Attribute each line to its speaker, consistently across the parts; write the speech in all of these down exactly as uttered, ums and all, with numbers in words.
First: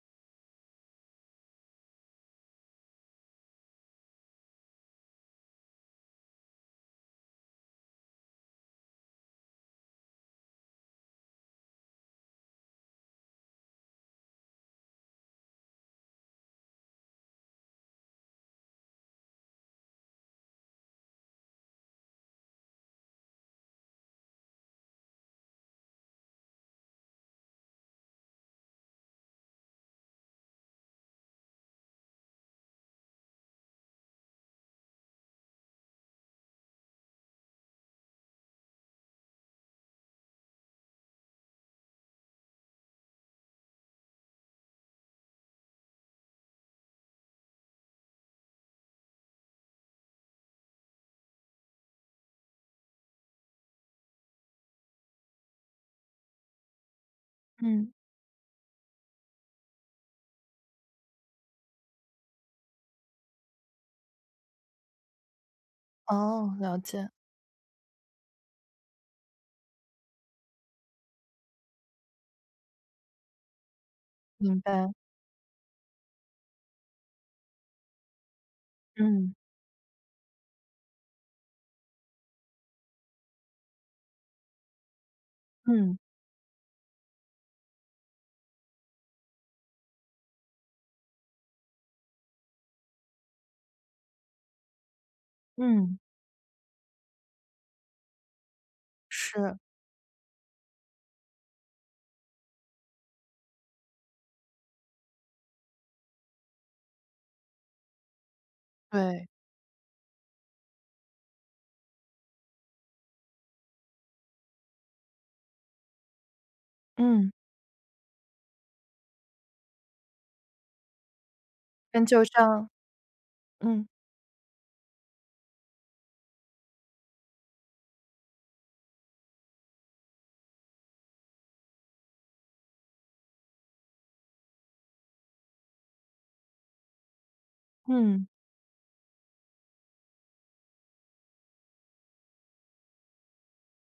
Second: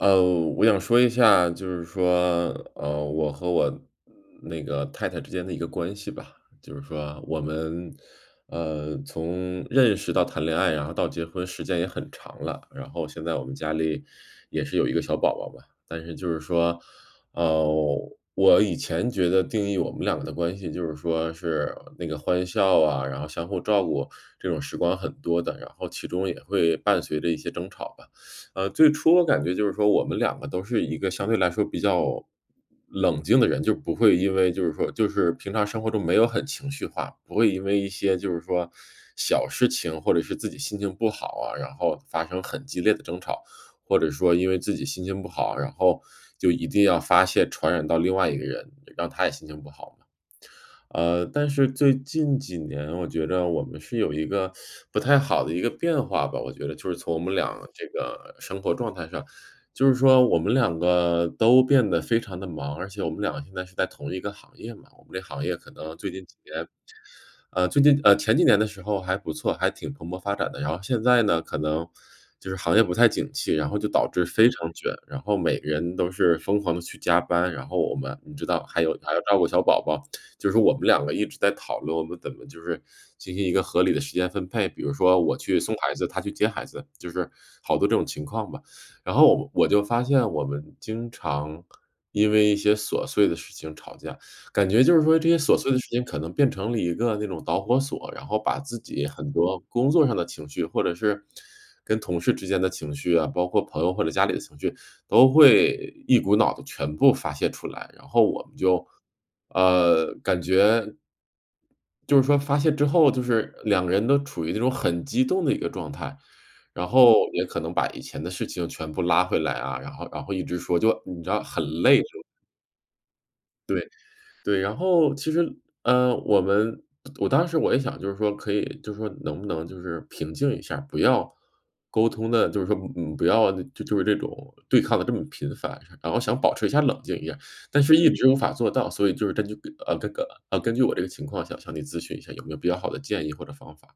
Speaker 1: 呃，我想说一下，就是说，呃，我和我那个太太之间的一个关系吧。就是说我们，呃，从认识到谈恋爱，然后到结婚时间也很长了，然后现在我们家里也是有一个小宝宝吧。但是就是说，呃，我以前觉得定义我们两个的关系，就是说是那个欢笑啊，然后相互照顾这种时光很多的，然后其中也会伴随着一些争吵吧。呃，最初我感觉就是说我们两个都是一个相对来说比较冷静的人，就不会因为就是说就是平常生活中没有很情绪化，不会因为一些就是说小事情或者是自己心情不好啊，然后发生很激烈的争吵。或者说因为自己心情不好，然后就一定要发泄传染到另外一个人，让他也心情不好嘛。呃，但是最近几年我觉得我们是有一个不太好的一个变化吧，我觉得就是从我们俩这
Speaker 2: 嗯。
Speaker 1: 个生活状态上。就是说我们两个都变得非常地忙，而且我们两个现在是在同一个行业嘛，我们这行业可能最近几
Speaker 2: 哦，
Speaker 1: 年，
Speaker 2: 了解。
Speaker 1: 呃，最近呃，前几年的时候还不错，还挺蓬勃发展的，然后现在呢可能就是行业不太景气，然后就导致非
Speaker 2: 明
Speaker 1: 常卷，
Speaker 2: 白。
Speaker 1: 然后每个人都是疯狂地去加班。然后我们你知道还有还要
Speaker 2: 嗯。
Speaker 1: 照顾小宝宝，就是我们两个一直在讨论，我们怎么就是进行一个合理的时间分配，比如说我去送孩
Speaker 2: 嗯。
Speaker 1: 子，她去接孩子，就是好多这种情况吧。然后我就发现我们经常因为一些琐碎的事情吵架。感觉就是说这些琐碎的事
Speaker 2: 嗯。
Speaker 1: 情可能变成了一个那种导火索，然后把自己很
Speaker 2: 是。
Speaker 1: 多工作上的情绪或者是跟同事之间的情绪啊，包括朋友或者家里的情绪，都会一股脑地全部发泄出来，然后我们就，
Speaker 2: 对。
Speaker 1: 呃，感觉就是说发泄之后就是两个人都处于一种很激动的一个状态，然后
Speaker 2: 嗯。
Speaker 1: 也可能把以前的事情全部拉回来啊，然后然后一直说就你知道很累就。
Speaker 2: 上，
Speaker 1: 对，
Speaker 2: 嗯。
Speaker 1: 对，然后其实，呃，我们我当时我也想就是说可以就是说能不能就是平静一下，不要沟通得，就是说，嗯，不要就是这种对抗得这么频繁，然后想保持一下冷静一下。但是一
Speaker 2: 嗯。
Speaker 1: 直无法做到，所以就是根据，呃，这个，呃，根据我这个情况想向你咨询一下有没有比较好的建议或者方法？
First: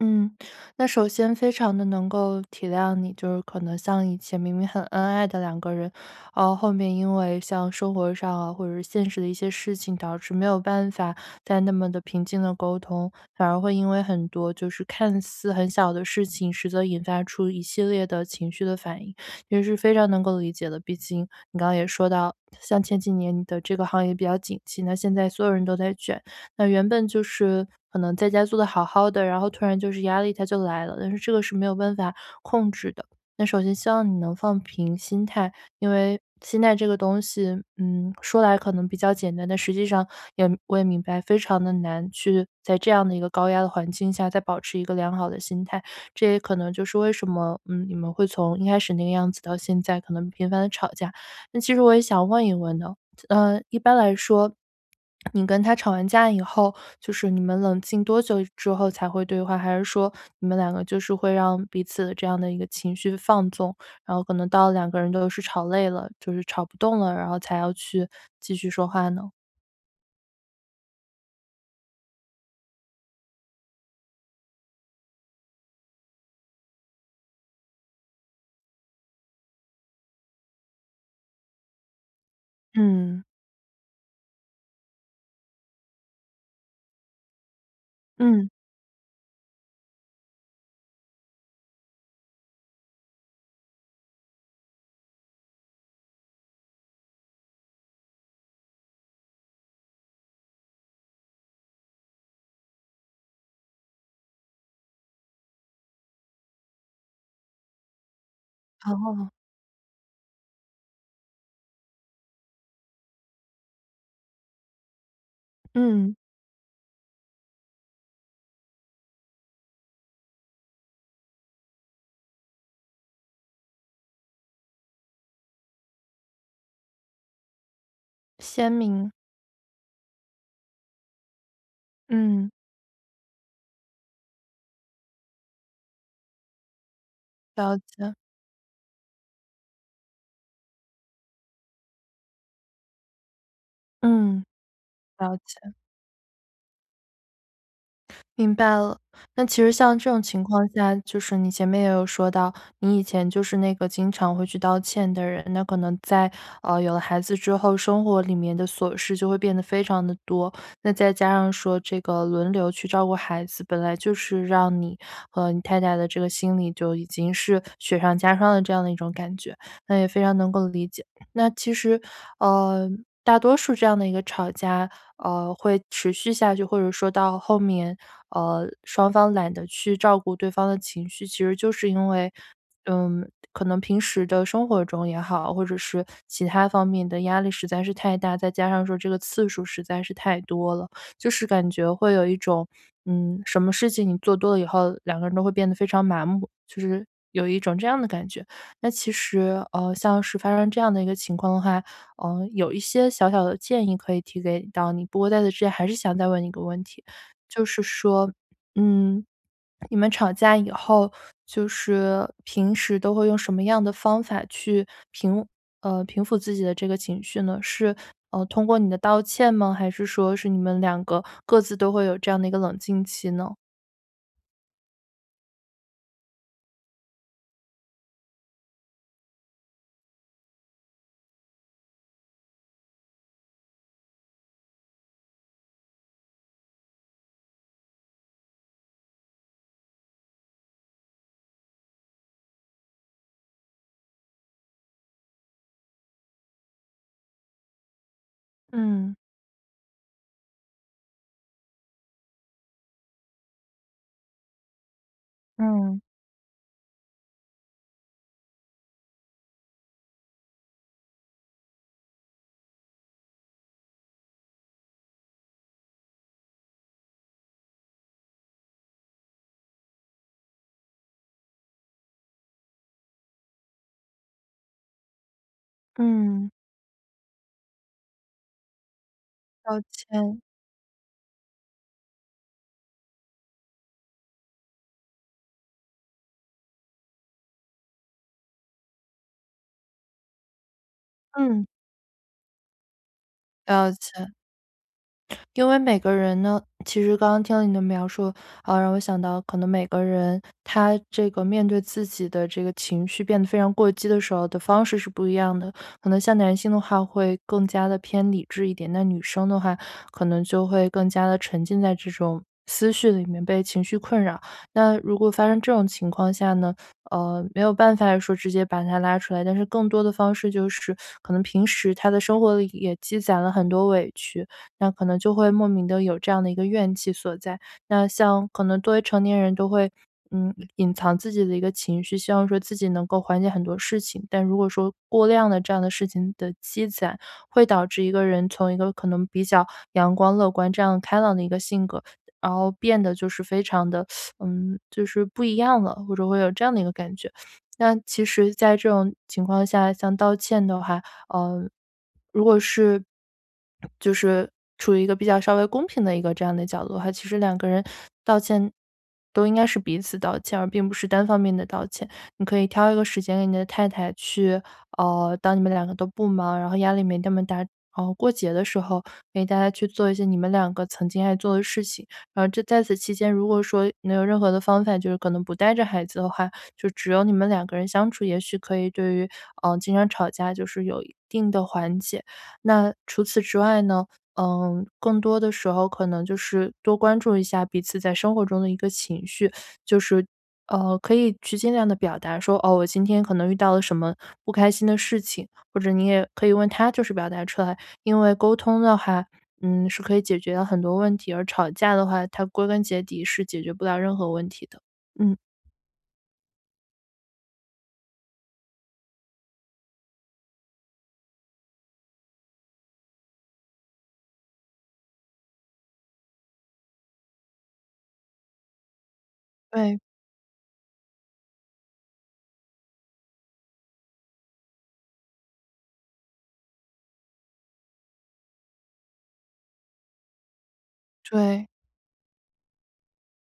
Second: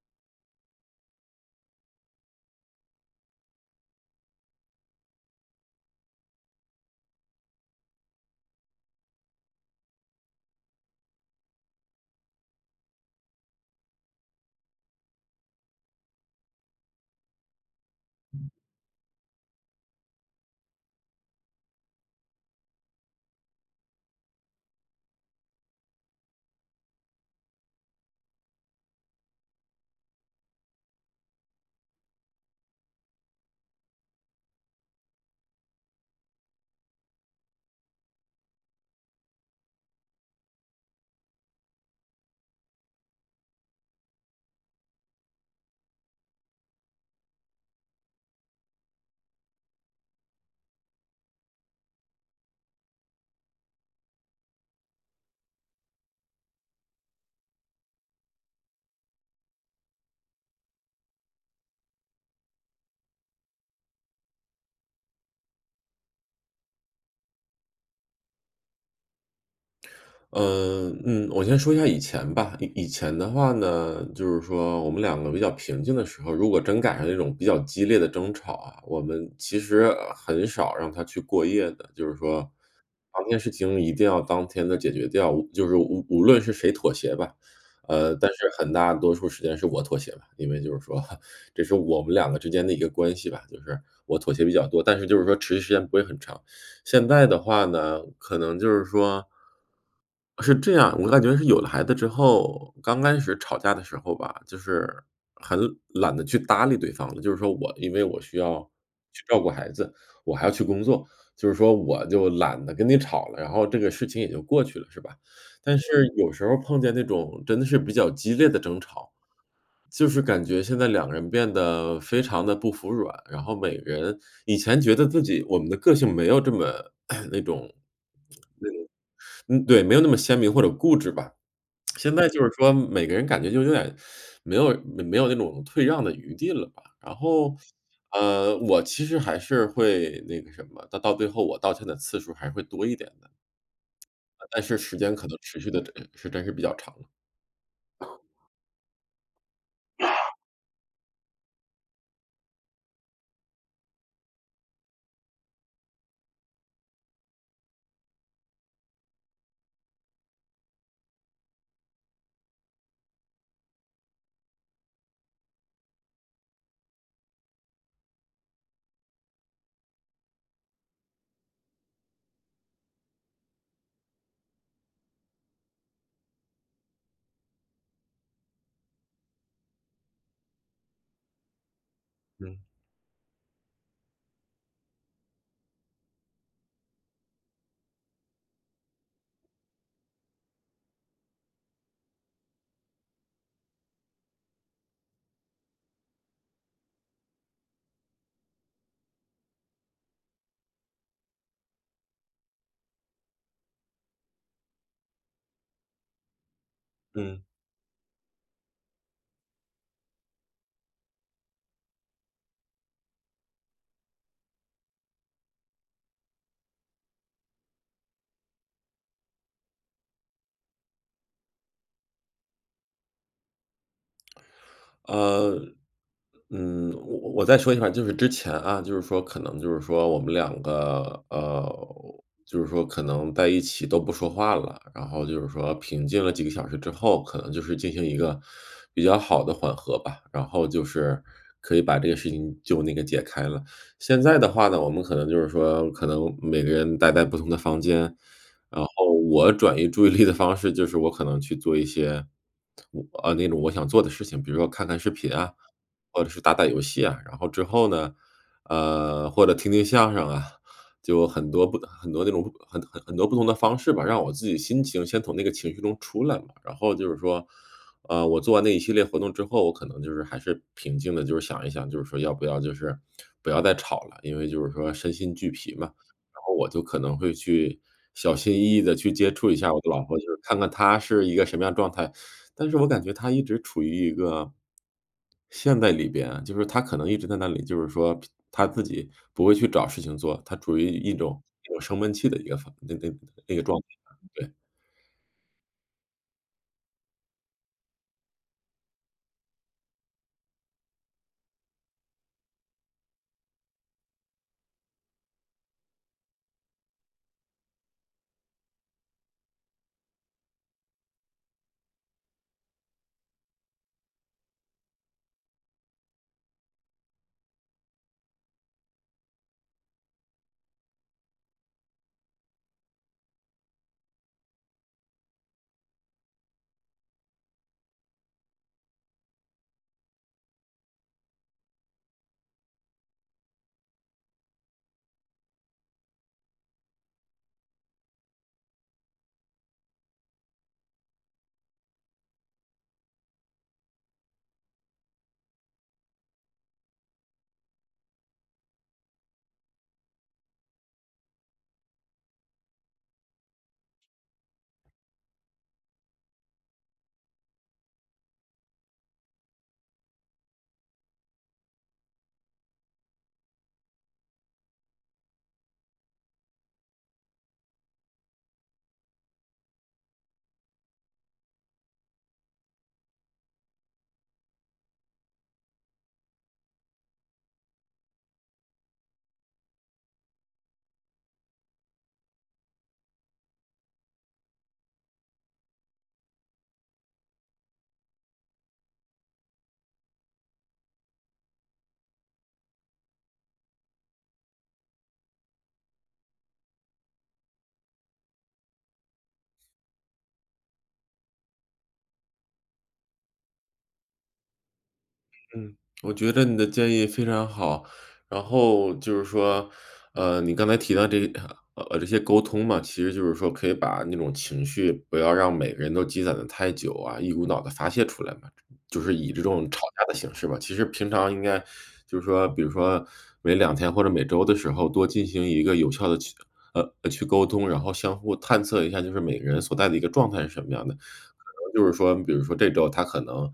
Speaker 2: 嗯，那首先非常地能够体谅你，就是可能像以前明明很恩爱的两个人，然后后面因为像生活上啊或者是现实的一些事情，导致没有办法再那么地平静地沟通。反而会因为很多就是看似很小的事情，实则引发出一系列的情绪的反应，也是非常能够理解的。毕竟你刚刚也说到，像前几年你的这个行业比较景气。那现在所有人都在卷，那原本就是可能在家做得好好的，然后突然就是压力它就来了，但是这个是没有办法控制的。那首先希望你能放平心态，因为心态这个东西，嗯，说来可能比较简单，但实际上也我也明白，非常地难去在这样的一个高压的环境下再保持一个良好的心态。这也可能就是为什么，嗯，你们会从一开始那个样子到现在可能频繁地吵架。那其实我也想问一问呢，呃，一般来说你跟她吵完架以后，就是你们冷静多久之后才会对话？还是说你们两个就是会让彼此的这样的一个情绪放纵，然后可能到了两个人都是吵累了，就是吵不动了，然后才要去继续说话呢？
Speaker 1: 呃，嗯，我先说一下以前吧，以以前的话呢，就是说我们两个比较平静的时候，如果真赶上这种比较激烈的争吵啊，我们其实很少让它去过夜的。就是说，
Speaker 2: 嗯。
Speaker 1: 当天事情一定要当天的解决掉，就是无无论是谁妥协吧，呃，但
Speaker 2: 嗯。
Speaker 1: 是很大多数时间是我妥协吧。因为就是说，这是我们两个之间的一个关系吧，就是我妥协比较多，但是就是说，持续时间不会很长。现在的话呢，可能就是说是这样，我感觉是有了孩子之后，刚开始吵架的时候吧，就是很懒得去搭理对方。就是说我因为我需要去
Speaker 2: 哦。
Speaker 1: 照顾孩子，我还要去工作，就是说我就懒得跟你吵了，然后这个事情也就过去了，是吧。但是
Speaker 2: 嗯。
Speaker 1: 有时候碰见那种，真的是比较激烈的争吵，就是感觉现在两个人变得非常地不服软，然后每个人以前觉得自己我们的个性没有这么，那种
Speaker 2: 鲜明。
Speaker 1: 对，没有那么鲜明或者固执吧。现在就是
Speaker 2: 嗯。
Speaker 1: 说每个人感觉就有点没有没有那种退让的余地了吧。然后，
Speaker 2: 了解。
Speaker 1: 呃，我其实还是会那个什么它到最后我道歉的次数还会多一点的。
Speaker 2: 嗯，
Speaker 1: 但是时间可
Speaker 2: 了
Speaker 1: 能持续
Speaker 2: 解。
Speaker 1: 的整个时间是比较长的。
Speaker 2: 明白了，那其实像这种情况下就是你前面也有说到，你以前就是那个经常会去道歉的人。那可能在，呃，有了孩子之后，生活里面的琐事就会变得非常地多。再加上说这个，轮流去照顾孩子，本来就是让你和你太太的这个心理，就已经是雪上加霜的这样的一种感觉，那也非常能够理解。那其实，呃，大多数这样的一个吵架，呃，会持续下去，或者说到后面，呃，双方懒得去照顾对方的情绪，其实就是因为，
Speaker 1: 嗯。
Speaker 2: 嗯，可能平时的生活中也好，或者是其它方面的压力实在是太大。再加上说这个次数实在是太多了，就是感觉会有一种，嗯，什么事情，你做多了以后，两个人都会变得非常麻木，就是有一种这样的感觉。那其实，呃，像是发生这样的一个情况的话，嗯，有一些小小的建议可以提给到你，不过在这之前还是想再问你一个问题，
Speaker 1: 嗯。
Speaker 2: 就是说，嗯，你们吵架以后就是平时都会用什么样的方法去平，呃平抚自己的这个情绪呢？是通过你的道歉吗？还是说是你们两个，各自都会有这样的一个冷静期呢？
Speaker 1: 呃，嗯。我我再说一下吧，就是之前啊，就是说可能就是说我们两个呃，就是说可能在一起都不说话了。然后就是说平静了几个小时之后，可能就是进行一个比较好的缓和吧，然后就是可以把这个事情就那个解开了。现在的话呢，我们可能就是说可能每个人待在不同的房间，然后
Speaker 2: 嗯。
Speaker 1: 我转移注意力的方式，就是我可能去做一些我啊，那种我想做的事情，比如说看看视频啊，
Speaker 2: 嗯。
Speaker 1: 或者是打打游戏啊，然后之后呢，呃，或者听听相声啊，就很多不很多那种很很很多不同的方式吧，让我自己心情先从那个情绪中出来嘛。然后就是说，呃，我做完那一系列活动之后，我可能就是还是平静的，就是想一想，就是说要不要就是，不要再吵了，因为就是说身心俱疲嘛。然
Speaker 2: 嗯。
Speaker 1: 后我就可能会去小心翼翼地去接触一下
Speaker 2: 了
Speaker 1: 我的老婆，就是
Speaker 2: 解。
Speaker 1: 看看她是一个什么样的状态。但是我感觉她一直处于一个陷在里边啊，就是她可能一直在那里，就是说平她自己不会去找事情做，她处于一种
Speaker 2: 嗯。
Speaker 1: 一种升温器的一个防那个那个状态，
Speaker 2: 了解。
Speaker 1: 对。
Speaker 2: 因为每个人呢其实刚刚听到您的描述，呃，让我想到可能每个人，他这个面对自己的这个情绪变得非常过激的时候的方式是不一样的。可能像男性的话会更加地偏理智一点，那女生的话可能就会更加地沉浸在这种，思绪里面被情绪困扰。那如果发生这种情况下呢，呃，没有办法说直接把她拉出来，但是更多的方式就是，可能平时她的生活里也积攒了很多委屈，那可能就会莫名的有这样的一个怨气所在。那像可能作为成年人都会，嗯，隐藏自己的一个情绪，希望说自己能够缓解很多事情。但如果说过量的这样的事情的积攒会导致一个人从一个可能比较阳光乐观这样开朗的一个性格，然后变得就是非常地 嗯，就是不一样了，或者会有这样的一个感觉。那其实在这种情况下像道歉的话，呃，如果是，就是处于一个比较稍微公平的一个这样的角度的话，其实两个人道歉，都应该是彼此道歉，而并不是单方面的道歉。你可以挑一个时间给你的太太去呃，当你们两个都不忙，然后压力没那么大，然后过节的时候，给大家去做一些你们两个曾经爱做的事情。然后这在此期间，如果说能有任何的方法，就是可能不带着孩子的话，就只有你们两个人相处，也许可以对于，呃，经常吵架就是有一定的缓解。那除此之外呢，呃，更多的时候可能就是多关注一下彼此在生活中的一个情绪，就是，呃，可以去尽量地表达说：“哦，我今天可能遇到了什么，不开心的事情。”或者你也可以问她就是表达出来，因为沟通的话，嗯，是可以解决很多问题，而吵架的话，它归根结底是解决不了任何问题的。嗯。
Speaker 1: 嗯。我觉得你的建议非常好。然后就是说，呃，你刚才提到这个嗯，呃，这些沟通嘛，其实就是说可以把那种情绪不要让每个人都积攒得太久啊，一股脑地发泄出来嘛，就是以这种吵
Speaker 2: 对。
Speaker 1: 架的形式吧。其实平常应该就是说比如说每两天或者每周的时候多进行一个有效地去呃，去沟通，然后相互探测一下就是每个人所在的一个状态是什么样的。可
Speaker 2: 对。
Speaker 1: 能就是说比如说这周她可能，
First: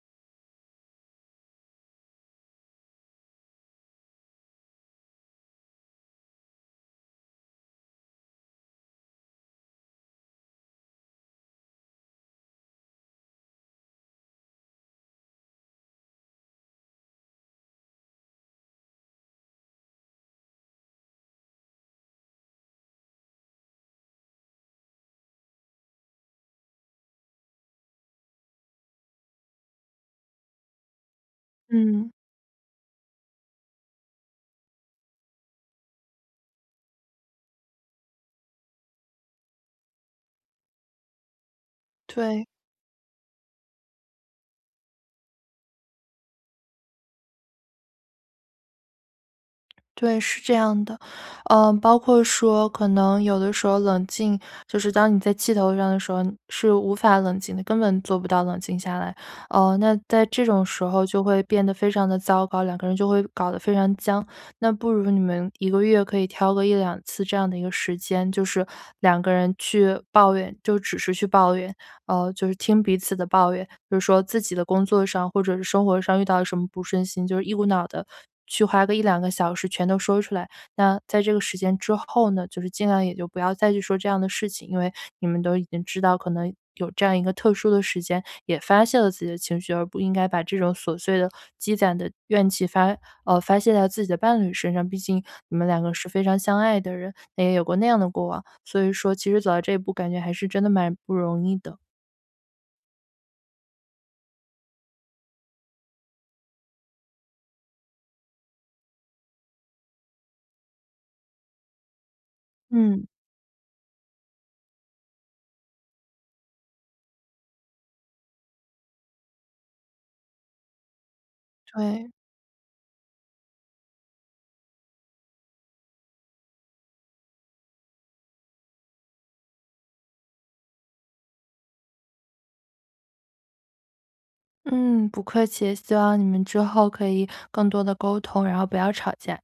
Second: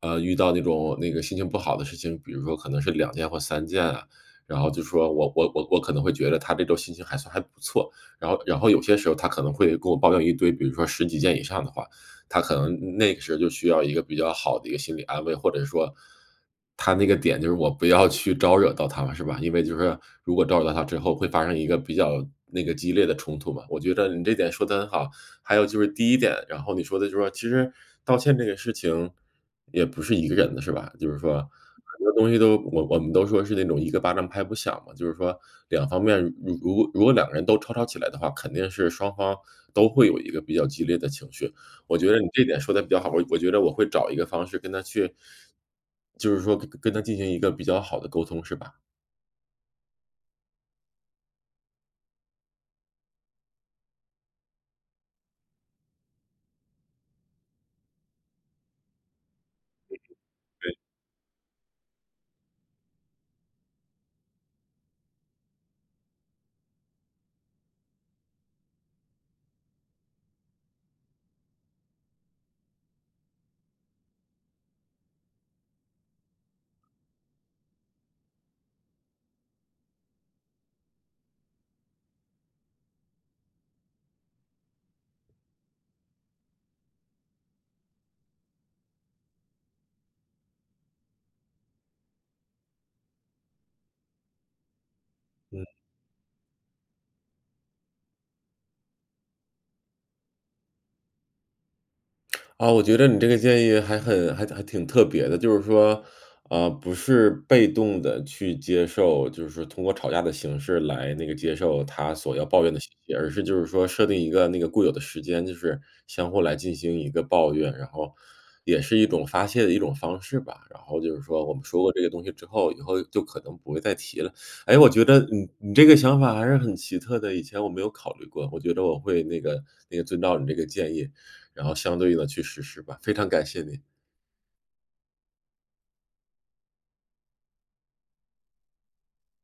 Speaker 1: 呃，遇到那种那个心情不好的事情，比如说可能是两件或三件啊，然后就说我我我我可能会觉着她这周心情还算还不错。然后然后有些时候她可能会跟我抱怨一堆，比如说十几件以上的话，她可能那个时候就需要一个比较好的一个心理安慰，或者说，她那个点就是我不要去招惹到她了是吧。因为就是如果招惹到她之后，会发生一个比较，那个激烈的冲突嘛。我觉着你这点说的很好。还有就是第一点，然后你说的就是说其实道歉这个事情，也不是一个人的是吧，就是说很
Speaker 2: 嗯。
Speaker 1: 多东西都我我们都说是那种一个巴掌拍不响嘛，就是说两方面如如果两个人都吵吵起来的话，肯定是双方都会有一个比较激烈的情绪。我觉得你这
Speaker 2: 对。
Speaker 1: 点说得比较好，我我觉着我会找一个方式跟她去就是说跟跟她进行一个比较好的沟通是吧？
Speaker 2: 对，是这样的。呃，包括说可能有的时候冷静，就是当你在气头上的时候是无法冷静的，根本做不到冷静下来。呃，那在这种
Speaker 1: 对。
Speaker 2: 时候就会变得非常地糟糕，两个人就会搞得非常僵。那不如你们一个月可以挑个一两次这样的一个时间，就是两个人去抱怨，就只是去抱怨，呃，就是听彼此的抱怨。比如说自己的工作上或者是生活上遇到了什么不顺心，就是一股脑地去花个一两个小时全都说出来。那在这个时间之后呢，就是尽量也就不要再去说这样的事情，因为你们都已经知道，可能有这样一个特殊的时间也发泄了自己的情绪，而不应该把这种琐碎的积攒的怨气发呃，发泄在自己的伴侣身上，毕竟你们
Speaker 1: 嗯。
Speaker 2: 两个是非常相爱的人，那也有过那样的过往。所以说其实走到这一步，感觉还是真的蛮不容易的。
Speaker 1: 啊，我觉着你这个建议还很还还挺特别的，就是说，啊，不是被动地去接受，就是说通过吵架的形式来那个接受她所要抱怨的信
Speaker 2: 嗯。
Speaker 1: 息，而是就是说设定一个那个固有的时间，就是相互来进行一个抱怨，然后也是一种发泄的一种方式吧。然后就是说我们说过这
Speaker 2: 对。
Speaker 1: 个东西之后，以后就可能不会再提了。诶，我觉着你你这个想法还是很奇特的，以前我没有考虑过。我觉着我会那个那个遵照你这个建议，然后相对应地去实施吧，非常感谢你。
Speaker 2: 嗯，不客气，希望你们之后可以更多地沟通，然后不要吵架。